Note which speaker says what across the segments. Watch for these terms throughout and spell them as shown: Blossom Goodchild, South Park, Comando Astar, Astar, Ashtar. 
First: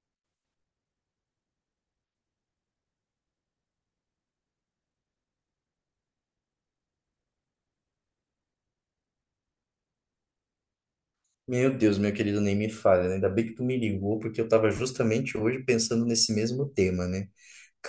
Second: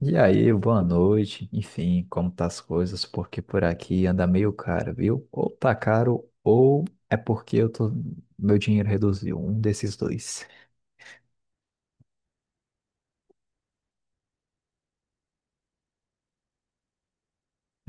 Speaker 1: E aí, boa noite. Enfim, como tá as coisas? Porque por aqui anda meio caro, viu? Ou tá caro, ou é porque eu tô, meu dinheiro reduziu. Um desses dois.
Speaker 2: Meu Deus, meu querido, nem me fale, né? Ainda bem que tu me ligou, porque eu estava justamente hoje pensando nesse mesmo tema, né?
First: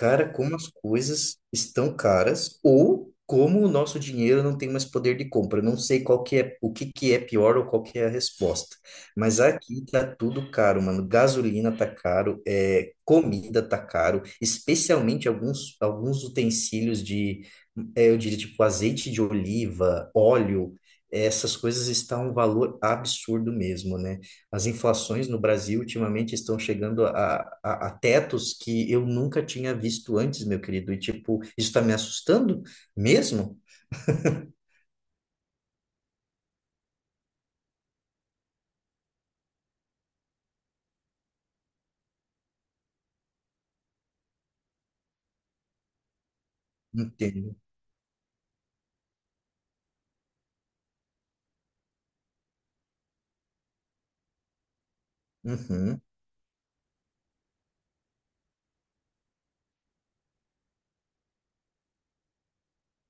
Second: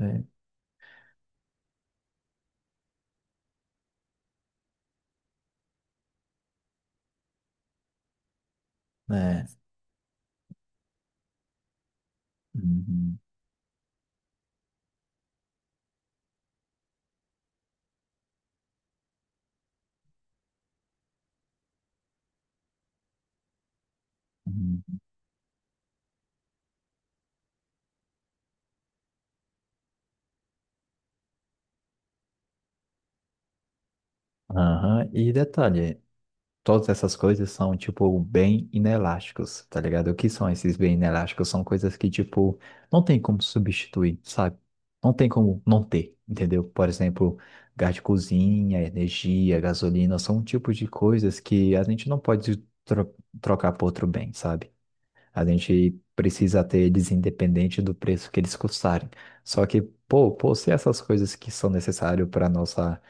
Speaker 1: É.
Speaker 2: como as coisas estão caras ou como o nosso dinheiro não tem mais poder de compra. Não sei qual que é, o que que é pior ou qual que é a resposta. Mas
Speaker 1: É.
Speaker 2: aqui tá tudo caro, mano. Gasolina tá caro,
Speaker 1: Uhum.
Speaker 2: comida tá caro, especialmente alguns utensílios de, eu diria, tipo azeite de oliva, óleo. Essas coisas estão um valor absurdo mesmo, né? As
Speaker 1: Uhum.
Speaker 2: inflações no Brasil ultimamente estão chegando a tetos que eu nunca tinha visto antes, meu querido. E, tipo, isso está me assustando mesmo?
Speaker 1: Aham. E detalhe, todas essas coisas são, tipo, bem inelásticos, tá ligado? O que são esses bem inelásticos? São coisas que, tipo, não tem como substituir, sabe? Não tem como não ter, entendeu? Por exemplo,
Speaker 2: Entendo.
Speaker 1: gás de cozinha, energia, gasolina, são um tipo de coisas que a gente não pode tro- trocar por outro bem, sabe? A gente
Speaker 2: Uhum,
Speaker 1: precisa ter eles independente do preço que eles custarem. Só que, pô, se essas coisas que são necessárias para nossa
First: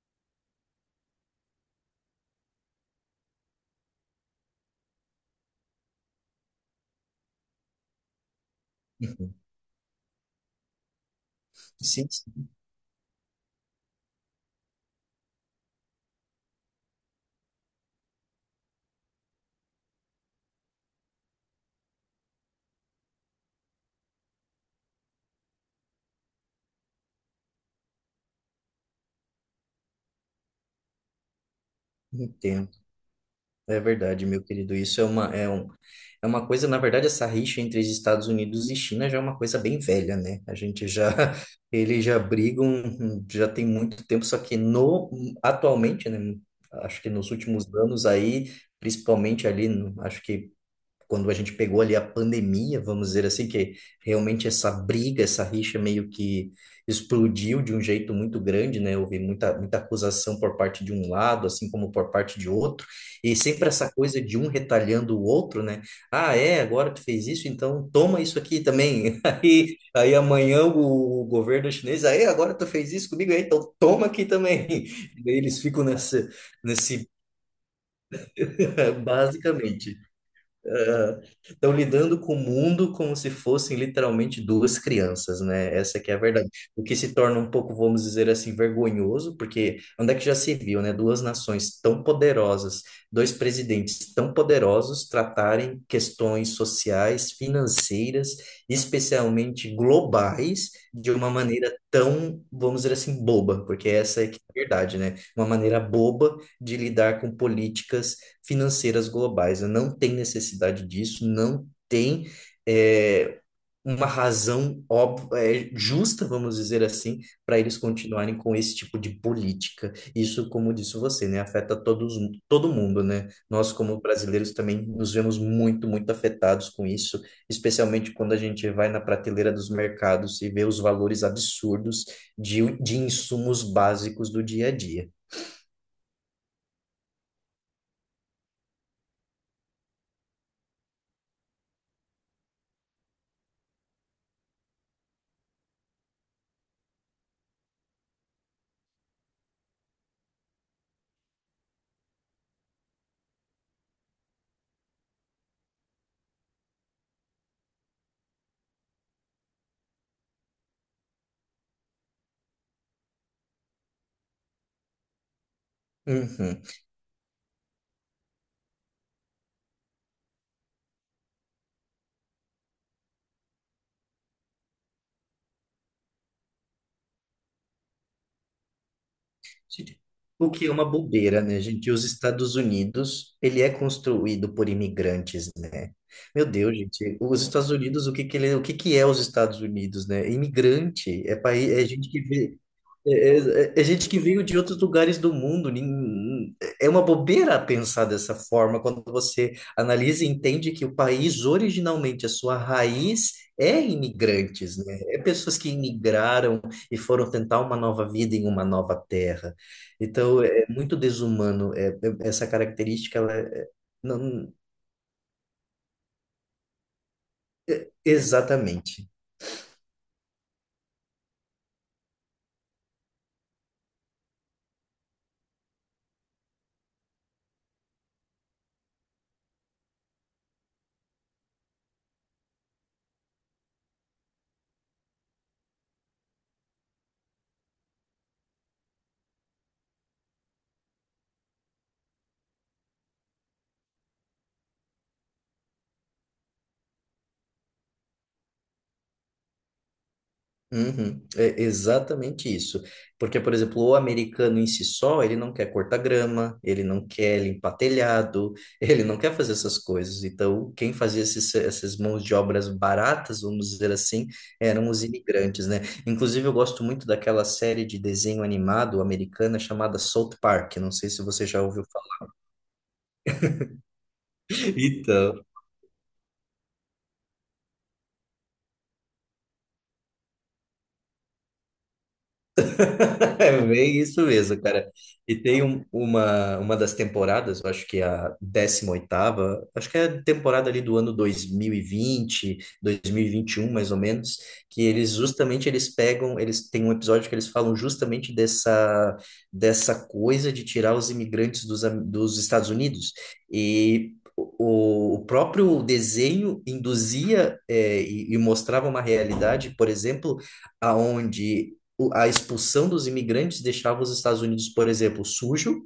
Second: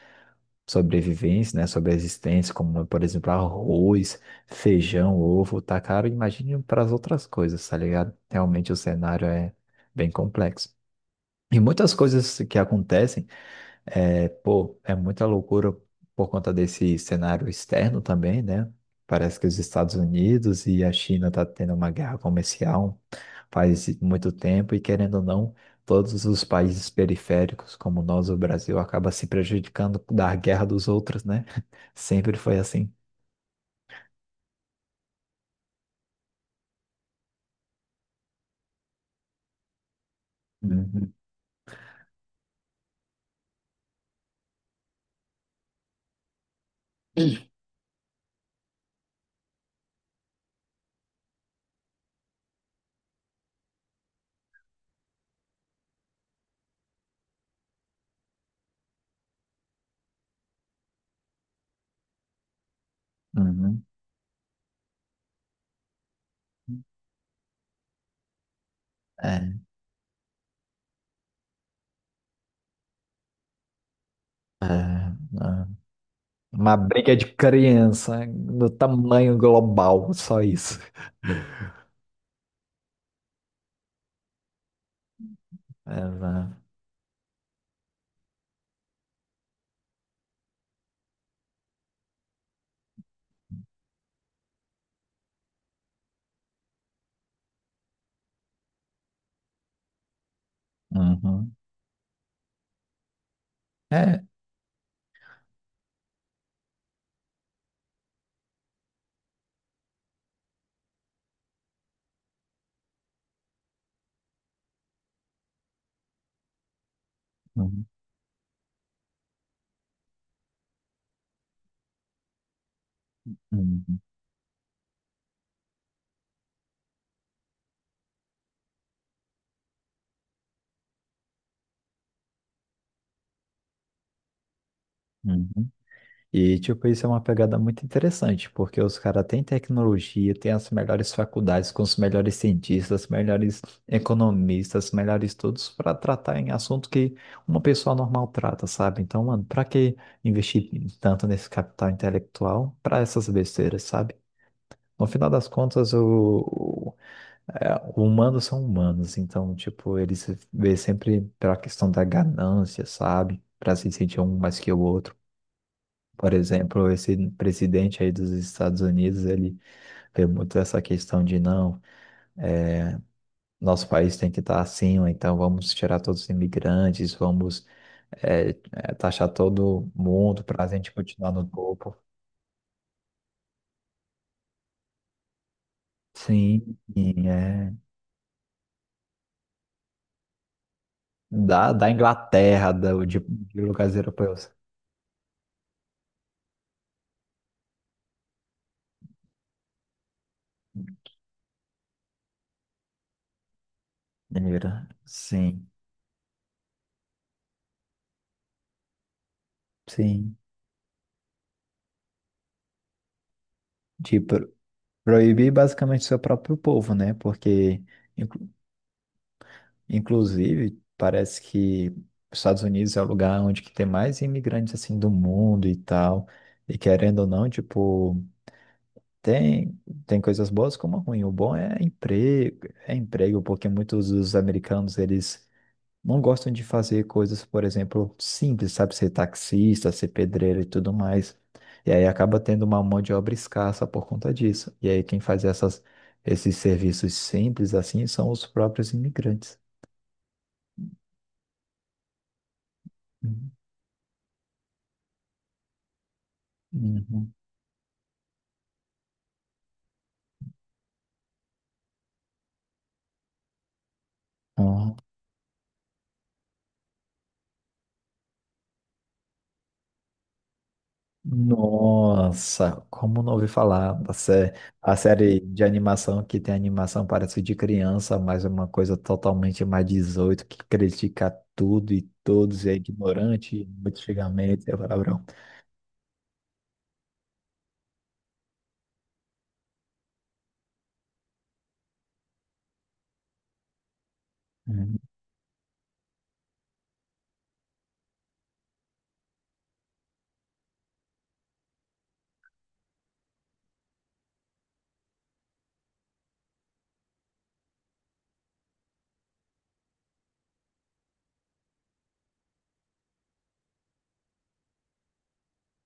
Speaker 1: sobrevivência, né, sobre a existência, como, por exemplo, arroz, feijão, ovo, tá caro, imagine para as outras coisas, tá ligado? Realmente o cenário
Speaker 2: uhum.
Speaker 1: é bem complexo. E muitas
Speaker 2: Sim,
Speaker 1: coisas
Speaker 2: sim,
Speaker 1: que acontecem pô, é muita loucura por conta desse cenário externo também, né? Parece que os Estados Unidos e a China tá tendo uma guerra comercial faz muito tempo e querendo ou não, todos os países periféricos, como nós, o Brasil, acaba se prejudicando da guerra dos outros, né? Sempre foi
Speaker 2: entendo.
Speaker 1: assim.
Speaker 2: É verdade, meu querido. É uma coisa, na verdade, essa rixa entre os Estados Unidos e China já é uma coisa bem velha, né? A gente já,
Speaker 1: Uhum,
Speaker 2: eles já brigam, já tem muito tempo, só que no, atualmente, né? Acho que nos últimos anos aí, principalmente ali, acho que quando a gente pegou ali a pandemia, vamos dizer assim, que realmente essa briga, essa rixa meio que explodiu de um jeito muito grande, né? Houve muita acusação por parte de um lado, assim como por parte de outro, e sempre
Speaker 1: uhum.
Speaker 2: essa coisa de um retalhando o outro, né? Ah, é, agora tu fez isso, então toma isso aqui também.
Speaker 1: É,
Speaker 2: Aí amanhã o, governo chinês, aí agora tu fez isso comigo, aí, então toma aqui
Speaker 1: é,
Speaker 2: também. E daí eles
Speaker 1: é.
Speaker 2: ficam
Speaker 1: Uma
Speaker 2: nesse,
Speaker 1: briga de criança no tamanho
Speaker 2: basicamente.
Speaker 1: global, só isso.
Speaker 2: Estão lidando com o mundo como se fossem literalmente duas crianças, né? Essa
Speaker 1: É,
Speaker 2: que é a verdade.
Speaker 1: né?
Speaker 2: O que se torna um pouco, vamos dizer assim, vergonhoso, porque onde é que já se viu, né? Duas nações tão poderosas, dois presidentes tão poderosos tratarem questões sociais, financeiras, especialmente globais, de uma
Speaker 1: Uhum.
Speaker 2: maneira tão, vamos dizer assim, boba, porque
Speaker 1: É.
Speaker 2: essa é que é a verdade, né? Uma maneira boba de lidar com políticas financeiras globais, né? Não tem necessidade disso, não tem é, uma razão óbvia, justa, vamos dizer assim, para eles
Speaker 1: Uhum.
Speaker 2: continuarem com esse tipo de política. Isso, como disse você, né, afeta todos, todo mundo, né? Nós,
Speaker 1: Uhum,
Speaker 2: como brasileiros, também nos vemos muito afetados com isso, especialmente quando a gente vai na prateleira dos mercados e vê os valores absurdos de insumos básicos do dia a dia.
Speaker 1: uhum. E, tipo, isso é uma pegada muito interessante, porque os caras têm tecnologia, têm as melhores faculdades, com os melhores cientistas, melhores economistas, melhores todos para tratar em assunto que uma pessoa normal trata, sabe? Então, mano, pra que investir tanto nesse capital intelectual para essas besteiras, sabe? No final das contas, o- é, humanos são humanos, então, tipo, eles se vê sempre pela questão da ganância, sabe? Para se sentir um mais que o outro. Por
Speaker 2: Uhum.
Speaker 1: exemplo, esse presidente aí dos Estados Unidos, ele vê muito essa questão de não, é, nosso país tem que estar assim, ou então vamos tirar todos os imigrantes, vamos taxar todo
Speaker 2: Gente,
Speaker 1: mundo
Speaker 2: o
Speaker 1: para
Speaker 2: que
Speaker 1: a
Speaker 2: é uma
Speaker 1: gente continuar
Speaker 2: bobeira,
Speaker 1: no
Speaker 2: né, gente?
Speaker 1: topo.
Speaker 2: Os Estados Unidos, ele é construído por imigrantes, né? Meu
Speaker 1: Sim,
Speaker 2: Deus, gente,
Speaker 1: sim,
Speaker 2: os Estados
Speaker 1: é.
Speaker 2: Unidos, o que que ele, o que que é os Estados Unidos, né? Imigrante, é país,
Speaker 1: Da,
Speaker 2: é
Speaker 1: da
Speaker 2: gente que
Speaker 1: Inglaterra, da,
Speaker 2: é,
Speaker 1: de, de
Speaker 2: é
Speaker 1: lugares
Speaker 2: gente que veio
Speaker 1: europeus.
Speaker 2: de outros lugares do mundo. É uma bobeira pensar dessa forma quando você analisa e entende que o país, originalmente, a sua raiz é imigrantes,
Speaker 1: Era.
Speaker 2: né? É pessoas que
Speaker 1: Sim,
Speaker 2: imigraram e foram tentar uma nova vida em uma nova terra.
Speaker 1: sim.
Speaker 2: Então, é muito desumano. Essa característica, ela é-
Speaker 1: De
Speaker 2: não,
Speaker 1: proibir basicamente seu próprio povo, né? Porque
Speaker 2: exatamente.
Speaker 1: Inclusive, parece que os Estados Unidos é o lugar onde que tem mais imigrantes assim do mundo e tal. E querendo ou não, tipo, tem, tem coisas boas como ruim. O bom é emprego, porque muitos dos americanos, eles não gostam de fazer coisas, por exemplo, simples, sabe? Ser taxista, ser pedreiro e tudo mais. E aí acaba tendo uma mão de obra escassa por conta disso. E aí quem faz esses serviços simples assim são os próprios imigrantes.
Speaker 2: Uhum, é exatamente isso. Porque,
Speaker 1: Uhum.
Speaker 2: por exemplo, o americano em si só, ele não quer cortar grama, ele não
Speaker 1: Uhum.
Speaker 2: quer limpar telhado, ele não quer fazer essas coisas. Então, quem fazia essas mãos de obras baratas, vamos dizer assim, eram
Speaker 1: Ah,
Speaker 2: os imigrantes, né? Inclusive, eu gosto muito daquela série de desenho animado americana chamada South Park. Não sei se você já ouviu falar.
Speaker 1: Nossa, como não ouvi falar a série
Speaker 2: Então.
Speaker 1: de animação que tem animação parece de criança, mas é uma coisa totalmente mais 18 que critica tudo e todos, e é
Speaker 2: É
Speaker 1: ignorante,
Speaker 2: bem
Speaker 1: muito
Speaker 2: isso mesmo,
Speaker 1: xingamento, é
Speaker 2: cara.
Speaker 1: palavrão.
Speaker 2: E tem uma das temporadas, eu acho que é a 18ª, acho que é a temporada ali do ano 2021, mais ou menos, que
Speaker 1: Uhum.
Speaker 2: eles justamente eles pegam, eles têm um episódio que eles falam justamente dessa coisa de tirar os imigrantes dos Estados Unidos. E o próprio desenho induzia, e mostrava uma realidade, por exemplo, aonde a expulsão dos imigrantes deixava os Estados Unidos, por exemplo, sujo,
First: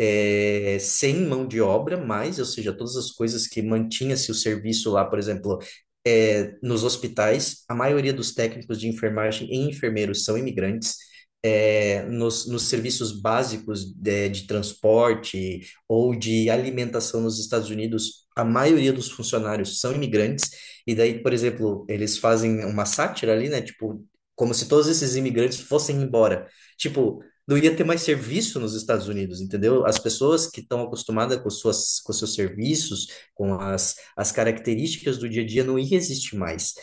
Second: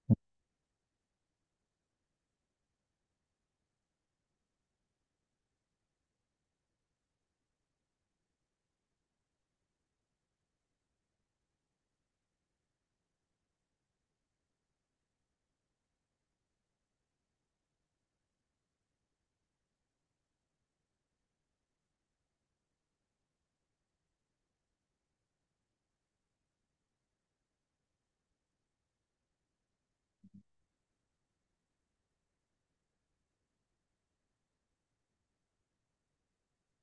Speaker 2: sem mão de obra, mas, ou seja, todas as coisas que mantinha-se o serviço lá, por exemplo, nos hospitais, a maioria dos técnicos de enfermagem e enfermeiros são imigrantes. É, nos serviços básicos de transporte ou de alimentação nos Estados Unidos, a maioria dos funcionários são imigrantes, e daí, por exemplo, eles fazem uma sátira ali, né? Tipo, como se todos esses imigrantes fossem embora. Tipo, não ia ter mais serviço nos Estados Unidos, entendeu? As pessoas que estão acostumadas com suas, com seus serviços, com as, as características do dia a dia, não ia existir mais.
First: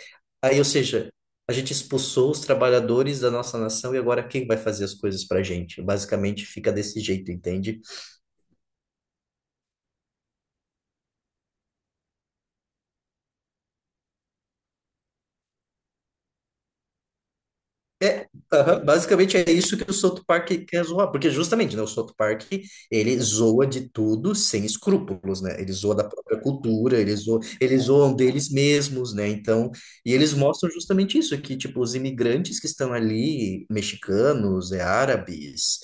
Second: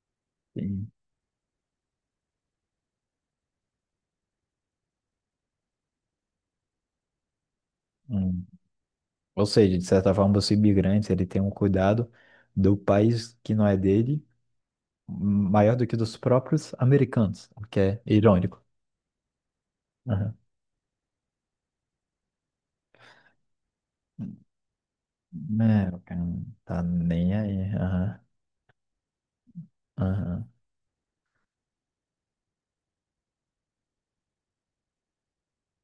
Speaker 2: Aí, ou
Speaker 1: Sim.
Speaker 2: seja, a gente expulsou os trabalhadores da nossa nação e agora quem vai fazer as coisas para a gente? Basicamente fica desse jeito, entende?
Speaker 1: Hum. Ou seja, de certa forma, os imigrantes, ele tem um cuidado do país que não é dele, maior do que dos próprios americanos, o que é
Speaker 2: É,
Speaker 1: irônico.
Speaker 2: aham, basicamente é isso que o South
Speaker 1: Uhum.
Speaker 2: Park quer zoar, porque justamente, né, o South Park, ele zoa de tudo sem escrúpulos, né? Ele
Speaker 1: É,
Speaker 2: zoa
Speaker 1: o
Speaker 2: da
Speaker 1: cara
Speaker 2: própria
Speaker 1: não tá
Speaker 2: cultura,
Speaker 1: nem aí.
Speaker 2: eles zoam
Speaker 1: Aham,
Speaker 2: deles mesmos, né? Então, e eles
Speaker 1: aham.
Speaker 2: mostram justamente isso, que tipo, os imigrantes que estão ali, mexicanos, árabes,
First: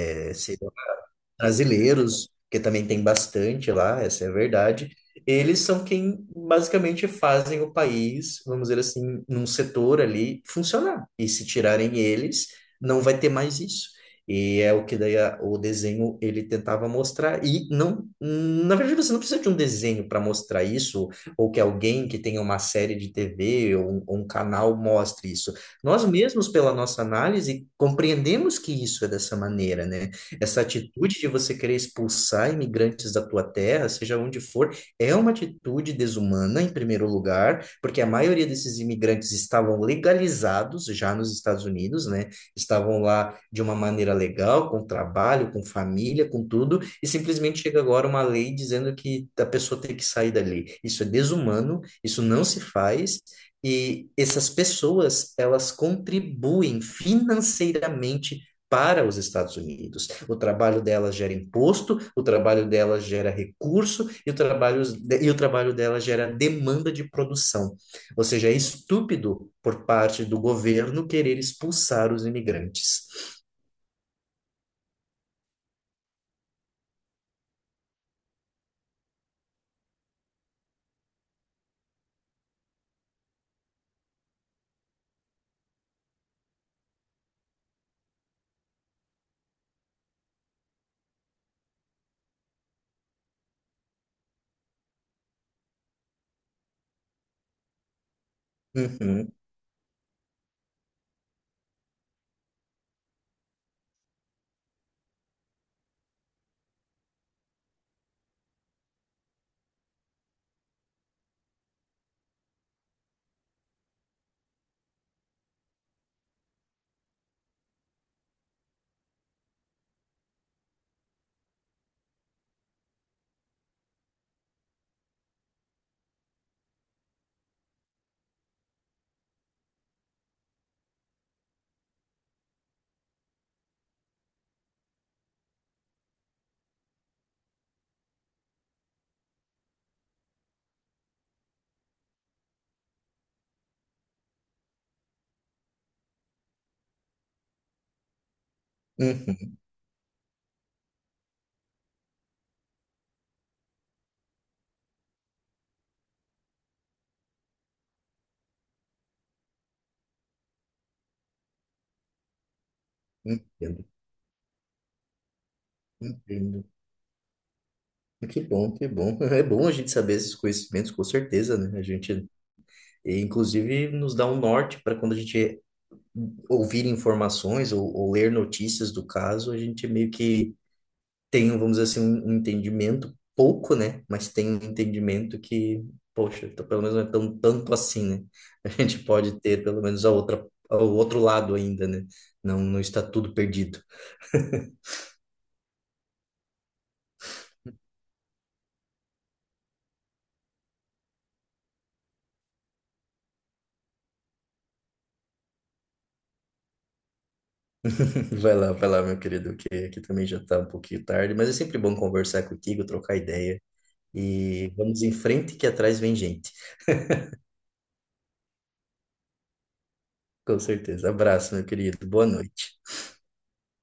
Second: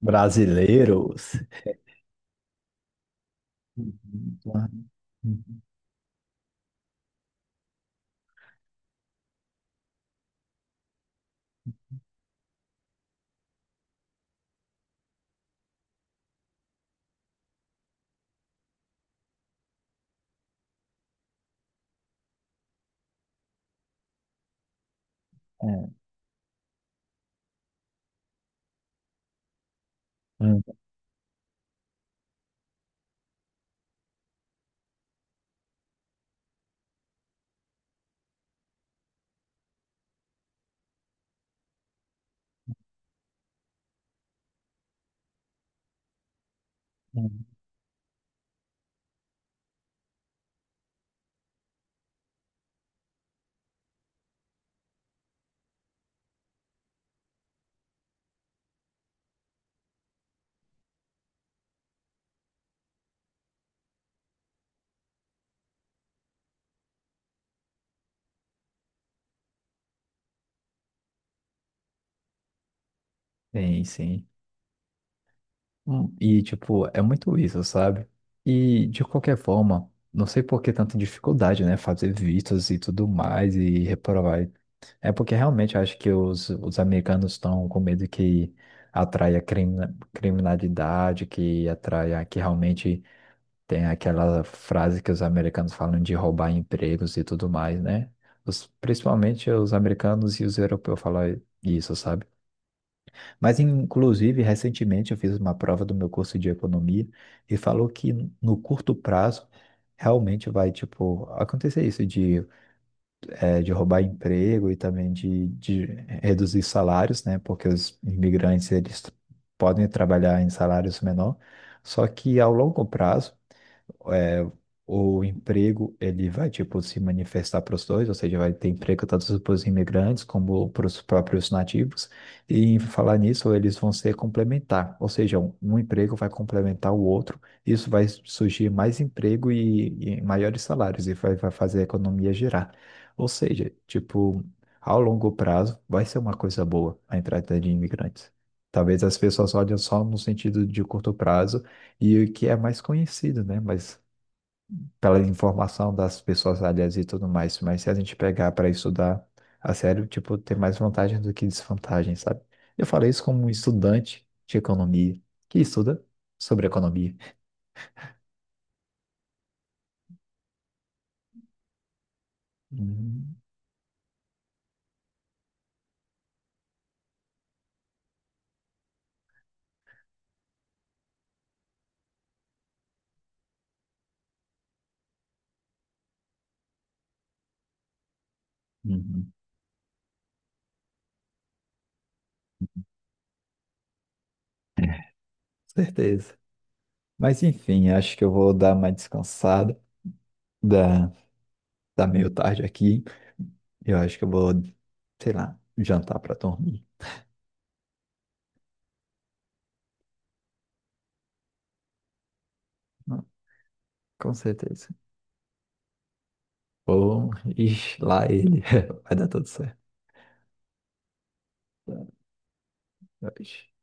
Speaker 1: Brasileiros.
Speaker 2: brasileiros, que também tem bastante lá, essa é a
Speaker 1: Uhum, claro.
Speaker 2: verdade, eles
Speaker 1: Uhum,
Speaker 2: são quem basicamente fazem o país, vamos dizer assim, num setor ali funcionar. E se tirarem eles, não vai ter mais isso. E é o que daí o desenho ele tentava mostrar. E não, na verdade, você não precisa de um desenho para mostrar isso, ou que alguém que tenha uma série de TV ou um canal mostre isso.
Speaker 1: é,
Speaker 2: Nós mesmos, pela nossa análise, compreendemos que isso é dessa maneira, né? Essa
Speaker 1: uhum,
Speaker 2: atitude de você querer expulsar imigrantes da tua terra, seja onde for, é uma atitude desumana, em primeiro lugar, porque a maioria desses imigrantes estavam legalizados já nos Estados Unidos, né? Estavam lá de uma maneira legal, com trabalho, com família, com tudo, e
Speaker 1: uhum.
Speaker 2: simplesmente chega agora uma lei dizendo que a pessoa tem que sair dali. Isso é desumano, isso não se faz. E essas pessoas, elas contribuem financeiramente para os Estados Unidos. O trabalho delas gera imposto, o trabalho delas gera recurso e o trabalho delas gera demanda de produção. Ou seja, é estúpido por parte do governo querer expulsar os imigrantes.
Speaker 1: Sim, sim. E, tipo, é muito isso, sabe? E, de qualquer forma, não sei por que tanta dificuldade, né? Fazer vistos e tudo mais e reprovar. É porque realmente eu acho que os americanos estão com medo que atraia criminalidade, que atraia que realmente. Tem aquela frase que os americanos falam de roubar empregos e tudo mais, né? Os-
Speaker 2: Uhum,
Speaker 1: principalmente os americanos e os europeus falam isso, sabe? Mas, inclusive, recentemente eu fiz uma prova do meu curso de economia e falou que no curto prazo realmente vai, tipo, acontecer isso de roubar emprego e também de reduzir salários, né? Porque os imigrantes, eles podem trabalhar em salários menor, só que ao longo prazo é, o emprego ele vai tipo se manifestar para os dois, ou seja, vai ter emprego tanto para os imigrantes como para os próprios nativos. E em falar nisso, eles vão ser complementar, ou seja, um emprego vai complementar o outro. Isso vai surgir mais emprego e maiores salários e vai fazer a economia girar. Ou seja, tipo, ao longo prazo vai ser uma coisa boa a entrada de imigrantes. Talvez as pessoas
Speaker 2: uhum,
Speaker 1: olhem só no sentido de curto prazo e o que é mais conhecido, né? Mas pela informação das pessoas alheias e tudo mais, mas se a gente pegar para estudar a sério, tipo, tem mais vantagem do que desvantagem, sabe? Eu falei isso como um
Speaker 2: entendo,
Speaker 1: estudante de economia, que estuda
Speaker 2: entendo.
Speaker 1: sobre economia.
Speaker 2: Que bom, que bom. É bom a gente saber esses conhecimentos, com certeza, né? A gente, e,
Speaker 1: Uhum,
Speaker 2: inclusive, nos dá um norte para quando a gente ouvir informações ou ler notícias do caso, a gente meio que tem, vamos dizer assim, um entendimento pouco, né? Mas tem um entendimento que, poxa, então pelo menos não é tão tanto assim, né? A gente
Speaker 1: uhum,
Speaker 2: pode ter pelo menos o outro lado ainda, né? Não, não está tudo perdido.
Speaker 1: certeza. Mas enfim, acho que eu vou dar uma descansada, da, da meio tarde aqui. Eu acho que eu vou, sei lá, jantar para dormir.
Speaker 2: Vai lá, meu querido, que aqui também já está um pouquinho tarde, mas é sempre bom conversar contigo, trocar
Speaker 1: Não,
Speaker 2: ideia.
Speaker 1: com
Speaker 2: E
Speaker 1: certeza.
Speaker 2: vamos em frente que atrás vem gente.
Speaker 1: Ou, ixi, lá ele. Vai dar tudo certo.
Speaker 2: Com certeza. Abraço, meu querido. Boa noite.
Speaker 1: Tá, tchau.